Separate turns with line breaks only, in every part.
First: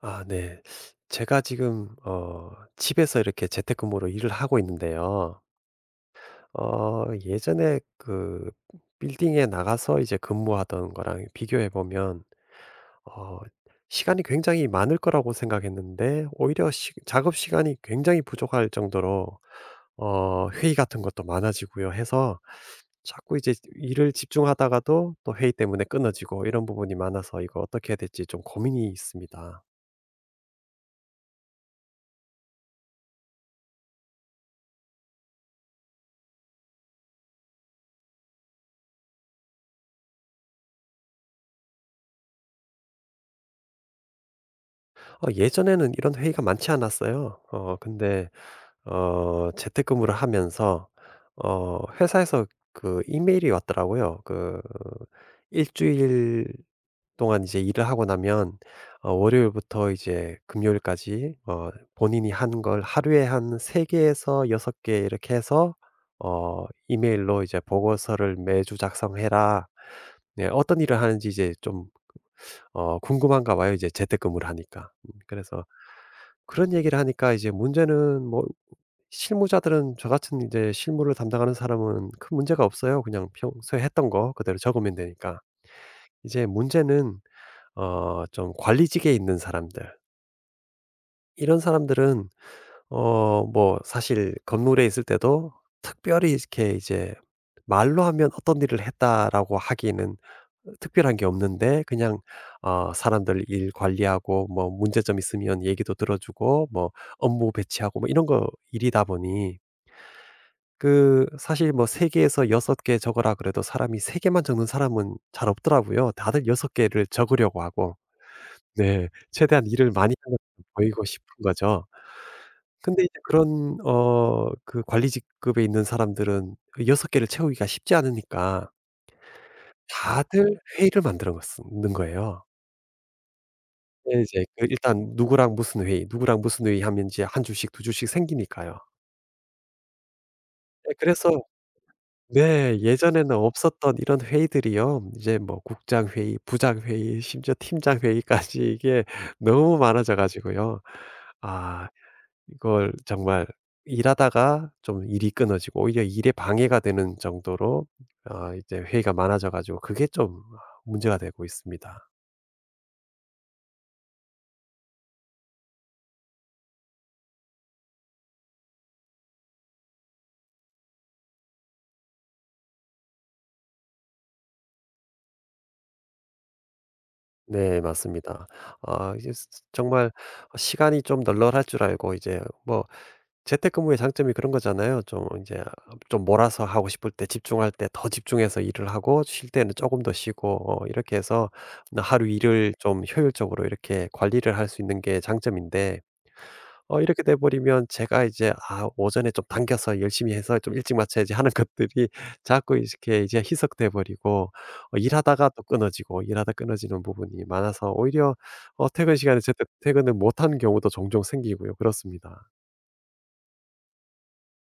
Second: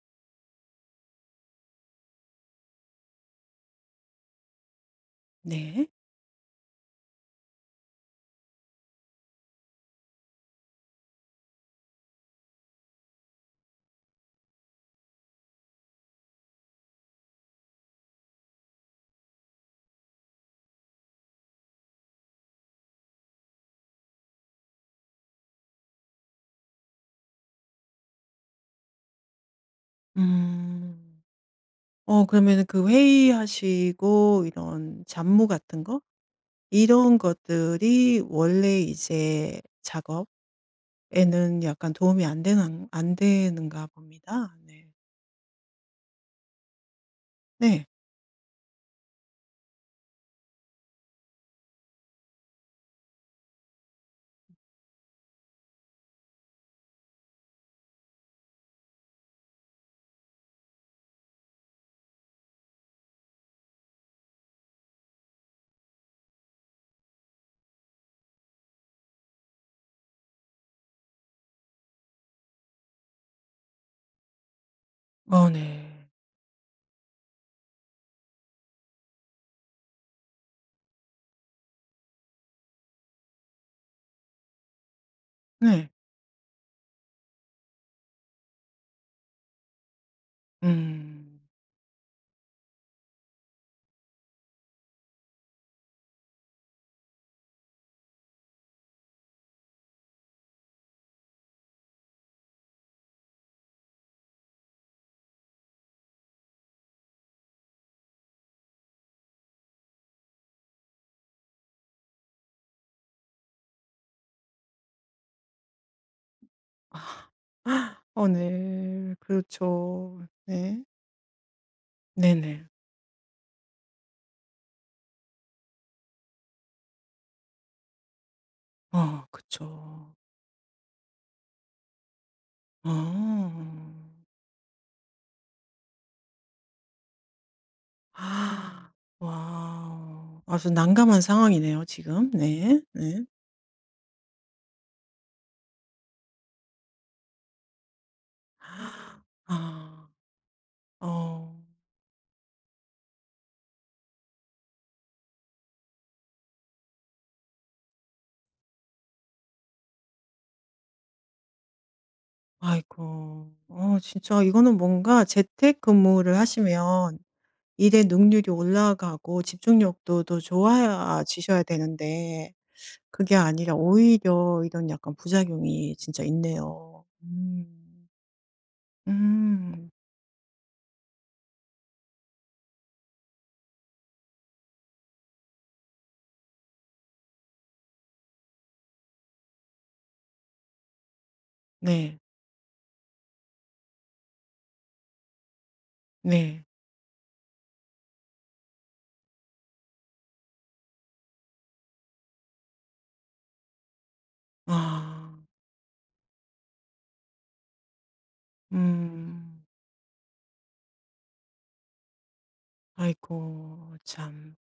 아 네. 제가 지금 집에서 이렇게 재택근무로 일을 하고 있는데요.
네.
어 예전에 그 빌딩에 나가서 이제 근무하던 거랑 비교해 보면 어 시간이 굉장히 많을 거라고 생각했는데, 오히려 시 작업 시간이 굉장히 부족할 정도로 회의 같은 것도 많아지고요, 해서 자꾸 이제 일을 집중하다가도 또 회의 때문에 끊어지고 이런 부분이 많아서 이거 어떻게 해야 될지 좀 고민이 있습니다.
음. 어 그러면은 그 회의하시고 이런 잡무 같은 거 이런 것들이 원래 이제 작업에는 약간 도움이 안 되는가 봅니다. 네.
예전에는 이런 회의가 많지 않았어요.
네.
근데 재택근무를 하면서 회사에서 이메일이 왔더라고요. 일 주일 동안 이제 일을 하고 나면 월요일부터 이제 금요일까지, 본인이 한 걸 하루에 한 3 개에서 6개 이렇게 해서 이메일로 이제 "보고서를 매주 작성해라." 네, 어떤 일을 하는지 이제 좀 궁금한가 봐요, 이제 재택근무를 하니까.
어
그래서
네.
그런 얘기를 하니까 이제 문제는, 뭐 실무자들은, 저 같은 이제 실무를 담당하는 사람은 큰 문제가 없어요. 그냥 평소에 했던 거 그대로 적으면 되니까.
네.
이제 문제는 좀 관리직에 있는 사람들.
음.
이런 사람들은 뭐 사실 건물에 있을 때도 특별히 이렇게 이제 말로 하면 '어떤 일을 했다.'라고 하기에는 특별한 게 없는데, 그냥 사람들 일 관리하고, 뭐 문제점 있으면 얘기도 들어 주고, 뭐 업무 배치하고, 뭐 이런 거 일이다 보니 사실 뭐 3 개에서 6개적어라 그래도 사람이 3 개만 적는 사람은 잘 없더라고요. 다들 6 개를
아.
적으려고 하고.
어
네.
네.
최대한 일을 많이
그렇죠.
하는 것처럼
네.
보이고 싶은 거죠.
네네.
근데 이제 그런 관리직급에 있는 사람들은 6 개를 채우기가 쉽지 않으니까
어 그쵸.
다들 회의를 만들어 갔스 는 거예요.
어.
예, 이제 일단 누구랑 무슨 회의, 누구랑 무슨 회의 하면 이제 한 주씩 두 주씩 생기니까요.
아. 와 아주
예,
난감한
그래서
상황이네요 지금.
네,
네. 네.
예전에는 없었던 이런 회의들이요. 이제 뭐 국장 회의, 부장 회의, 심지어 팀장 회의까지, 이게 너무
아.
많아져 가지고요.
어.
아 이걸 정말 일하다가 좀 일이 끊어지고 오히려 일에 방해가 되는 정도로 이제 회의가 많아져 가지고 그게 좀 문제가 되고 있습니다.
아이고. 어 진짜 이거는 뭔가 재택근무를 하시면 일의 능률이 올라가고 집중력도 더 좋아지셔야 되는데 그게 아니라 오히려 이런 약간 부작용이 진짜 있네요.
네,
음.
맞습니다. 아이스
음.
정말 시간이 좀 널널할 줄 알고, 이제 뭐 재택근무의 장점이 그런 거잖아요. 좀 이제 좀 몰아서 하고 싶을 때 집중할 때 더 집중해서 일을 하고, 쉴 때는 조금 더 쉬고 이렇게 해서
네.
하루 일을 좀 효율적으로 이렇게 관리를 할 수 있는 게 장점인데,
네.
이렇게 돼 버리면 제가 이제 '아 오전에 좀 당겨서 열심히 해서 좀 일찍 마쳐야지.' 하는 것들이 자꾸 이렇게 이제 희석돼 버리고,
아.
일하다가 또 끊어지고, 일하다 끊어지는 부분이 많아서 오히려 퇴근 시간에
음.
제때 퇴근을 못하는 경우도 종종 생기고요. 그렇습니다.
아이고 참.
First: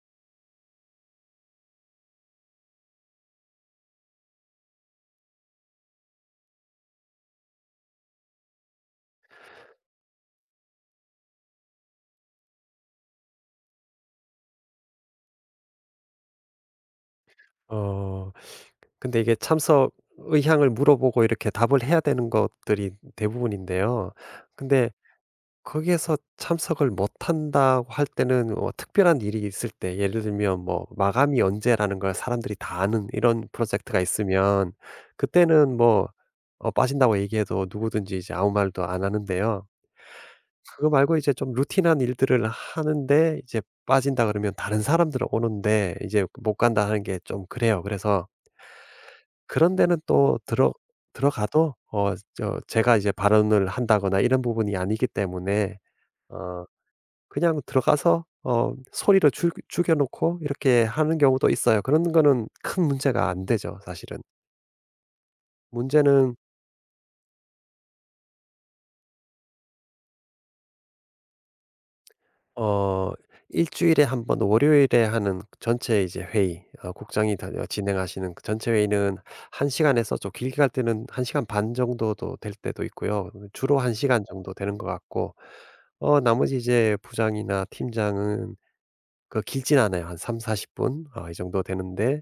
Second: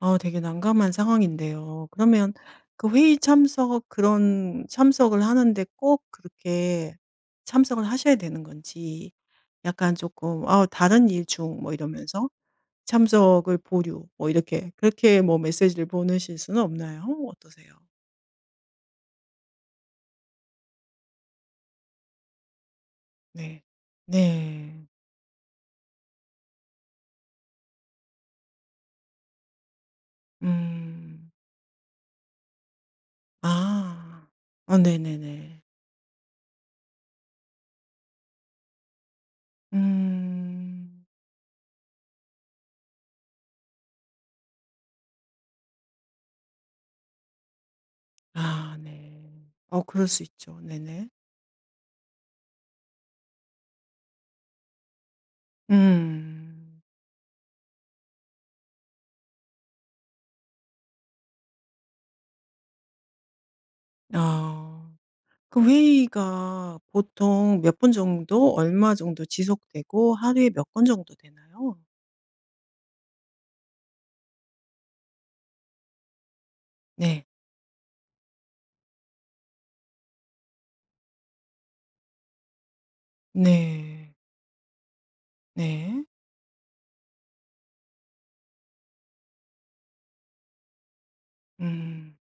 아 되게 난감한 상황인데요. 그러면 그 회의 참석 그런 참석을 하는데 꼭 그렇게 참석을 하셔야 되는 건지 약간 조금 "아 다른 일 중." 뭐 이러면서 참석을 보류 뭐 이렇게 그렇게 뭐 메시지를 보내실 수는 없나요? 어떠세요?
어 근데 이게 참석 의향을 물어보고 이렇게 답을 해야 되는 것들이
네.
대부분인데요.
네.
근데 거기에서 참석을 못한다고 할 때는 뭐 특별한 일이 있을 때, 예를 들면 뭐
음.
마감이 언제라는 걸 사람들이 다 아는 이런 프로젝트가
아.
있으면
아 네네네.
그때는 뭐 빠진다고 얘기해도 누구든지 이제 아무 말도 안 하는데요. 그거
음.
말고 이제 좀 루틴한 일들을 하는데, 이제 빠진다 그러면 다른 사람들은 오는데 이제 못 간다 하는 게 좀 그래요. 그래서
아 네.
그런
어
데는
그럴 수
또
있죠. 네네.
들어가도 저 제가 이제 발언을 한다거나 이런 부분이 아니기 때문에 어
음.
그냥 들어가서 소리를 죽 죽여 놓고 이렇게 하는 경우도 있어요. 그런 거는 큰 문제가 안 되죠 사실은.
아. 그
문제는
회의가 보통 몇 분 정도 얼마 정도 지속되고 하루에 몇 건 정도 되나요?
어 일 주일에 한번 월요일에 하는 전체 이제 회의,
네.
국장이 다 진행하시는 그 전체 회의는 1 시간에서, 좀 길게 갈 때는 1 시간 반 정도도 될 때도 있고요. 주로 1
네.
시간 정도 되는 것 같고,
네.
나머지 이제 부장이나 팀장은 길진 않아요. 한3사4 0 분 이 정도
음.
되는데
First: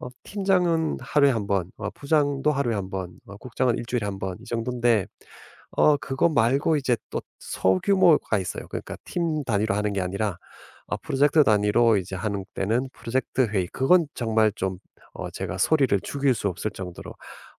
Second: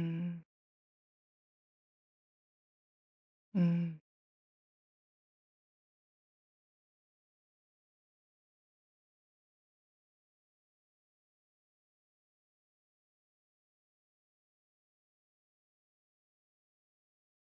팀장은 하루에 한 번, 부장도 하루에 한 번, 국장은 일
음.
주일에 한번이정도인데 그거 말고 이제 또 소규모가 있어요. 그러니까 팀 단위로 하는 게 아니라 아, 프로젝트 단위로 이제 하는 때는 프로젝트 회의, 그건 정말 좀 제가 소리를 죽일 수 없을 정도로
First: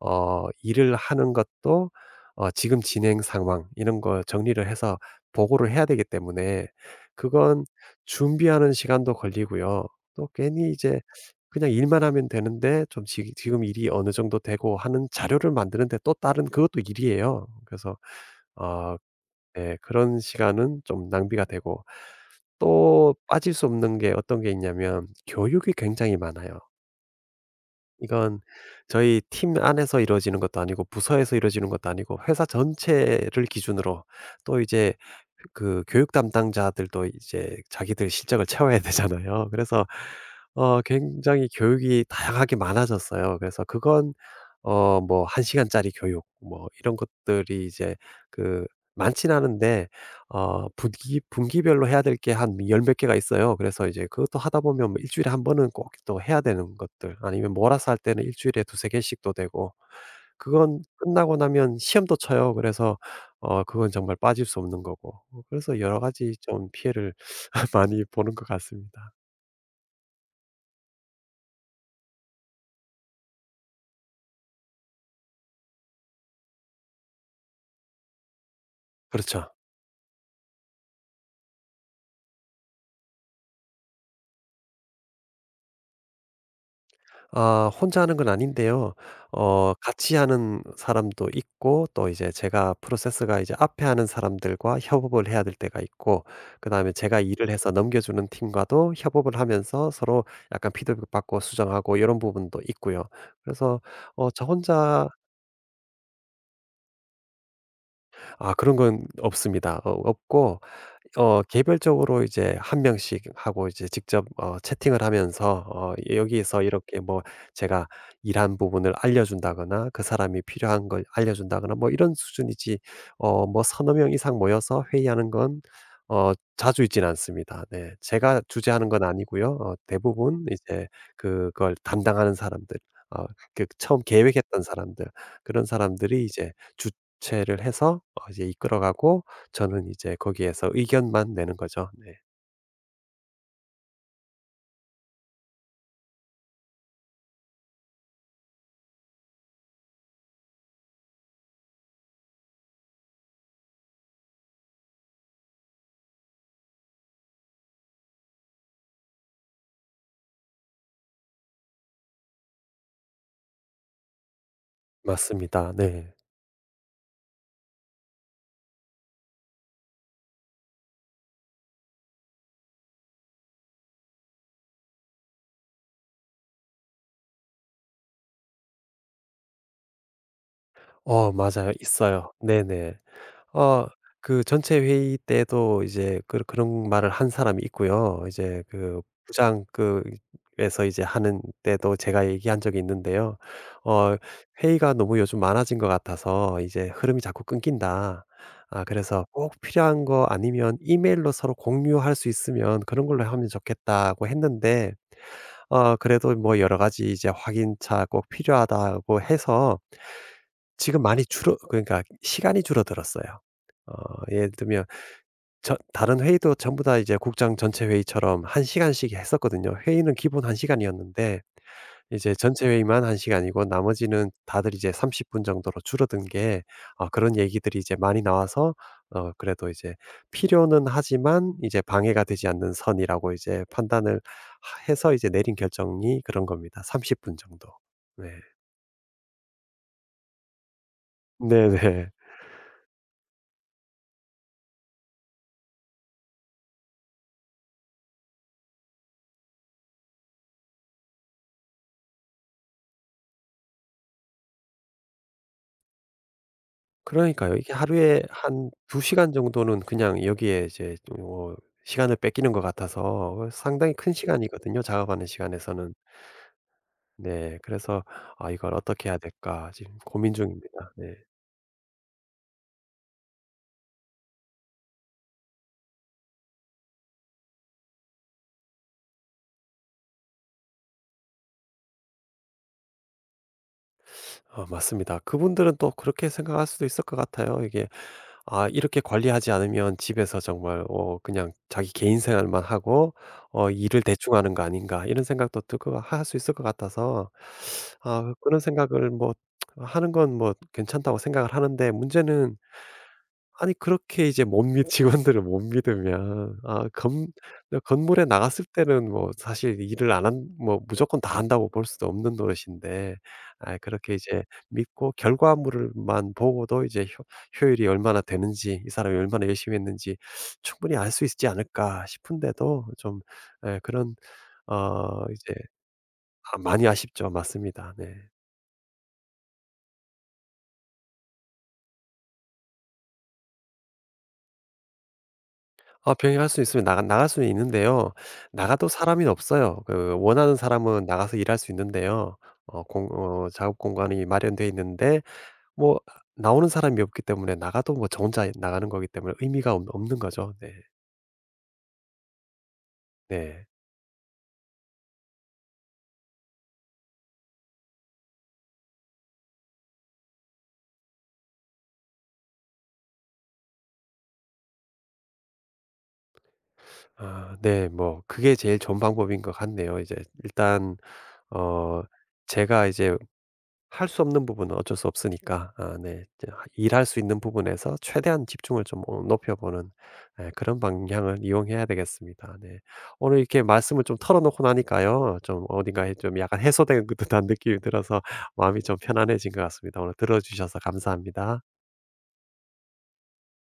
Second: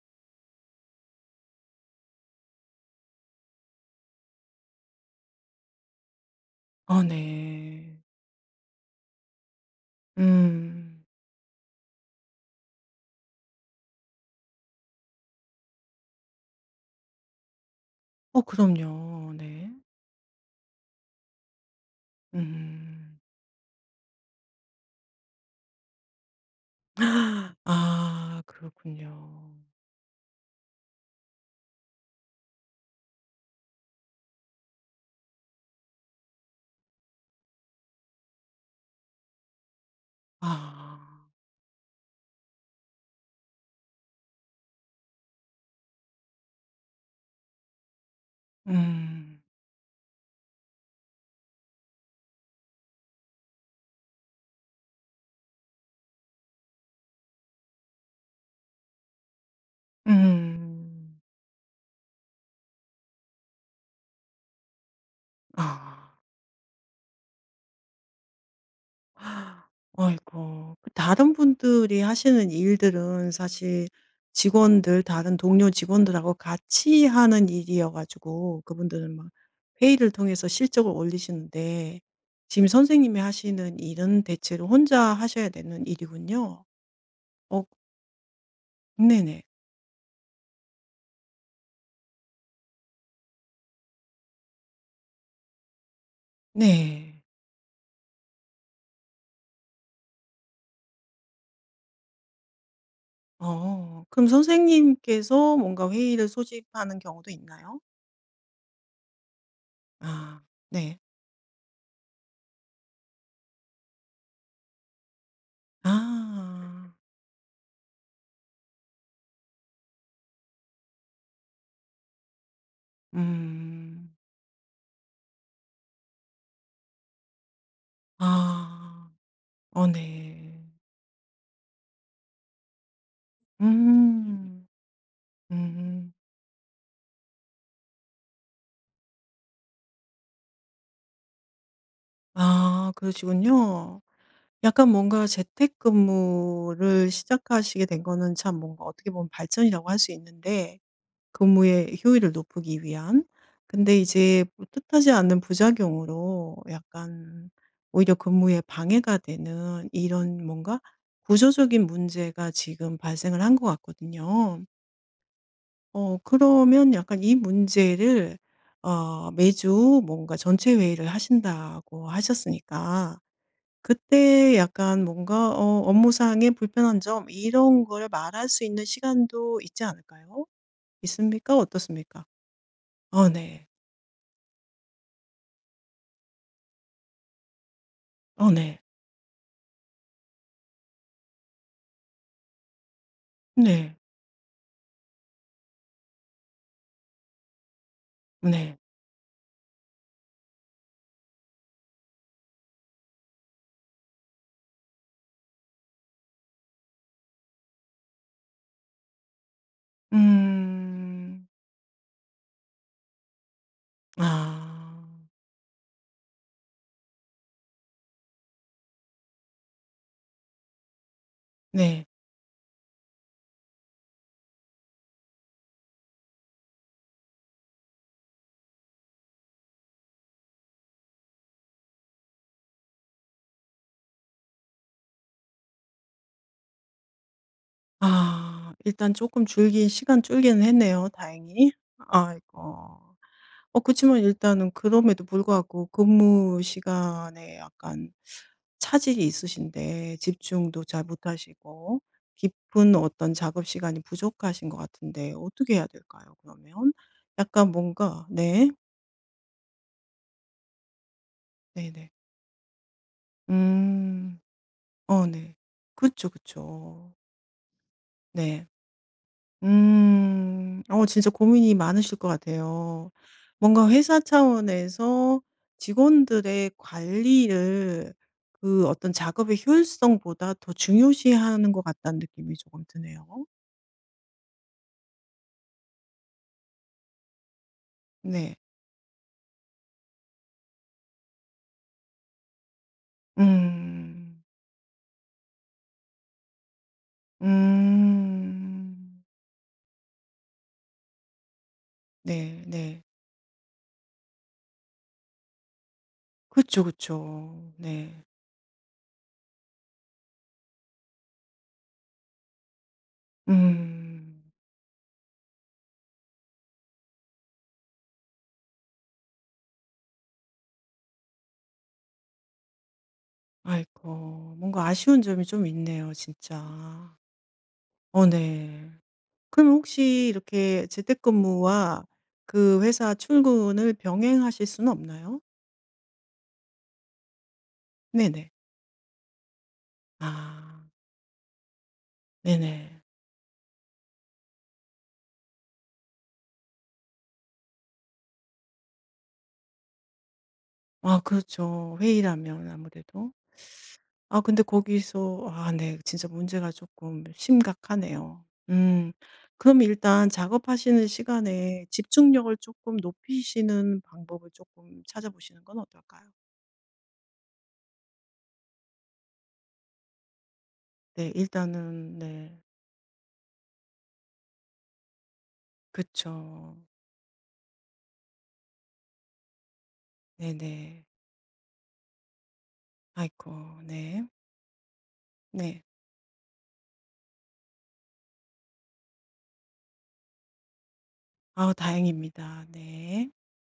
일을 하는 것도 지금 진행 상황 이런 거 정리를 해서 보고를 해야 되기 때문에
어
그건
네.
준비하는 시간도 걸리고요. 또 괜히 이제
음.
그냥 일만 하면 되는데, 좀 지 지금 일이 어느 정도 되고 하는 자료를 만드는데, 또 다른 그것도 일이에요. 그래서
어
어,
그럼요. 네.
네. 그런 시간은 좀 낭비가 되고, 또
음.
빠질 수 없는 게 어떤 게 있냐면, 교육이 굉장히 많아요. 이건
아
저희 팀
그렇군요.
안에서 이루어지는 것도 아니고, 부서에서 이루어지는 것도 아니고, 회사 전체를 기준으로 또 이제 교육 담당자들도 이제 자기들 실적을 채워야 되잖아요. 그래서
아.
굉장히 교육이 다양하게 많아졌어요. 그래서 그건 뭐 한 시간짜리 교육 뭐 이런 것들이 이제 그 많진
음.
않은데, 분기별로 해야 될 게 한 열 몇 개가 있어요. 그래서 이제 그것도 하다 보면 뭐 주일에 한 번은 꼭 또 해야 되는 것들, 아니면 몰아서 할 때는 일 주일에 두세 개씩도 되고, 그건
음.
끝나고 나면 시험도 쳐요. 그래서 그건 정말 빠질 수 없는 거고. 그래서 여러
아.
가지 좀 피해를 많이 보는 것 같습니다.
아이고. 그 다른 분들이 하시는 일들은 사실 직원들 다른 동료 직원들하고 같이 하는 일이어 가지고 그분들은 막
그렇죠.
회의를 통해서 실적을 올리시는데 지금 선생님이 하시는 일은 대체로 혼자 하셔야 되는 일이군요. 어
아 혼자 하는 건 아닌데요.
네네.
같이 하는 사람도 있고, 또 이제 제가 프로세스가 이제 앞에 하는 사람들과 협업을 해야 될 때가 있고, 그다음에 제가
네.
일을 해서 넘겨주는 팀과도 협업을 하면서 서로 약간 피드백 받고 수정하고 이런 부분도 있고요. 그래서
어. 그럼
어 저 혼자
선생님께서 뭔가 회의를 소집하는 경우도 있나요?
아, 그런 건 없습니다.
아
없고
네.
개별적으로 이제 한 명씩 하고, 이제 직접 채팅을 하면서 예, 여기에서
아.
이렇게 뭐 제가 일한 부분을 알려준다거나, 그 사람이 필요한 걸 알려준다거나, 뭐 이런 수준이지 뭐 서너 명
음.
이상 모여서 회의하는 건 자주 있지는 않습니다. 네. 제가 주재하는 건
아.
아니고요.
어
대부분
네.
이제 그걸 담당하는 사람들, 어 처음 계획했던
음.
사람들, 그런
음.
사람들이 이제 주체를 해서 이제 이끌어가고, 저는 이제 거기에서 의견만 내는 거죠. 네.
아 그러시군요. 약간 뭔가 재택근무를 시작하시게 된 거는 참 뭔가 어떻게 보면 발전이라고 할 수 있는데 근무의 효율을 높이기 위한. 근데 이제 뭐 뜻하지 않는 부작용으로 약간 오히려 근무에 방해가 되는 이런 뭔가 구조적인 문제가 지금 발생을 한 것 같거든요.
맞습니다. 네.
어 그러면 약간 이 문제를 어 매주 뭔가 전체 회의를 하신다고 하셨으니까 그때 약간 뭔가 어 업무상의 불편한 점 이런 걸 말할 수 있는 시간도 있지 않을까요? 있습니까?
맞아요.
어떻습니까?
있어요. 네네.
어 네.
어 그 전체 회의 때도 이제 그런 말을 한 사람이 있고요.
어
이제
네.
그 부장 그 에서 이제 하는 때도 제가 얘기한 적이 있는데요.
네.
어 "회의가 너무 요즘 많아진 것 같아서 이제 흐름이 자꾸 끊긴다.
네.
아 그래서 꼭 필요한 거 아니면 이메일로 서로 공유할 수 있으면 그런 걸로 하면 좋겠다."고 했는데, 그래도 뭐 여러 가지 이제 확인차 꼭 필요하다고 해서 지금 많이
음.
줄어 그러니까 시간이 줄어들었어요. 어 예를 들면
아.
다른 회의도 전부 다 이제 국장 전체 회의처럼 한 시간씩 했었거든요. 회의는 기본 한 시간이었는데,
네.
이제 전체 회의만 1 시간이고 나머지는 다들 이제 30분 정도로 줄어든 게, 그런 얘기들이 이제 많이 나와서 그래도 이제 필요는 하지만 이제 방해가 되지 않는 선이라고 이제 판단을 하 해서 이제 내린 결정이 그런 겁니다. 30분 정도. 네.
아 일단 조금 줄긴 시간 줄기는 했네요 다행히.
네네.
아이고. 어 그치만 일단은 그럼에도 불구하고 근무 시간에 약간 차질이 있으신데 집중도 잘 못하시고 깊은 어떤 작업 시간이 부족하신 것 같은데 어떻게 해야 될까요 그러면?
그러니까요. 이게
약간
하루에
뭔가 네.
한 2 시간 정도는 그냥 여기에 이제
네네.
시간을 뺏기는 것 같아서 상당히 큰
음.
시간이거든요, 작업하는
어 네.
시간에서는.
그쵸, 그쵸.
네. 그래서 '아
네.
이걸 어떻게 해야 될까.' 지금 고민
음.
중입니다.
어
네.
진짜 고민이 많으실 것 같아요. 뭔가 회사 차원에서 직원들의 관리를 그 어떤 작업의 효율성보다 더 중요시하는 것 같다는 느낌이 조금 드네요.
아 맞습니다. 그분들은 또 그렇게 생각할 수도 있을 것 같아요. 이게
네.
'아 이렇게 관리하지 않으면 집에서 정말 그냥 자기 개인 생활만 하고 일을 대충
음.
하는 거 아닌가.' 이런 생각도 들고 할 수 있을 것 같아서 아, 그런
음.
생각을 뭐 하는 건 뭐 괜찮다고 생각을 하는데, 문제는
네 네.
아니 그렇게 이제 못 믿 직원들을 못 믿으면
그쵸,
아
그쵸.
건 네, 건물에
네.
나갔을 때는 뭐 사실 일을 안 한, 뭐 무조건 다 한다고 볼 수도 없는 노릇인데, 아 그렇게 이제
음.
믿고 결과물을 만 보고도 이제 효 '효율이 얼마나 되는지, 이 사람이 얼마나 열심히 했는지 충분히 알 수 있지 않을까.' 싶은데도 좀, 예
아이
그런
고 뭔가
어
아쉬운 점이
이제
좀 있네요,
아 많이
진짜.
아쉽죠. 맞습니다. 네.
어 네. 그럼 혹시 이렇게 재택근무와 그 회사 출근을 병행하실 수는 없나요?
아 병행할 수 있으면 나가 나갈 수는 있는데요.
네네.
나가도 사람이 없어요. 그 원하는
아
사람은 나가서 일할 수 있는데요. 어
네네.
공 어 작업 공간이 마련돼 있는데 뭐 나오는 사람이 없기 때문에 나가도 뭐 저 혼자 나가는 거기 때문에 의미가 없 없는 거죠. 네.
아 그렇죠. 회의라면 아무래도.
네.
아 근데 거기서 아 네 진짜 문제가 조금 심각하네요. 음. 그럼 일단 작업하시는 시간에 집중력을 조금 높이시는 방법을 조금 찾아보시는 건 어떨까요?
아 네. 뭐 그게 제일 좋은 방법인 것 같네요. 이제 일단
네
어
일단은 네.
제가 이제 할 수 없는 부분은 어쩔 수 없으니까, 아 네, 이제 하
그쵸.
일할 수 있는 부분에서 최대한 집중을 좀 높여보는, 예, 그런
네네.
방향을 이용해야 되겠습니다. 네. 오늘 이렇게
아이코
말씀을 좀
네.
털어놓고 나니까요. 좀
네.
어딘가에 좀 약간 해소된 듯한 느낌이 들어서 마음이 좀 편안해진 것 같습니다. 오늘 들어주셔서
아
감사합니다.
다행입니다. 네.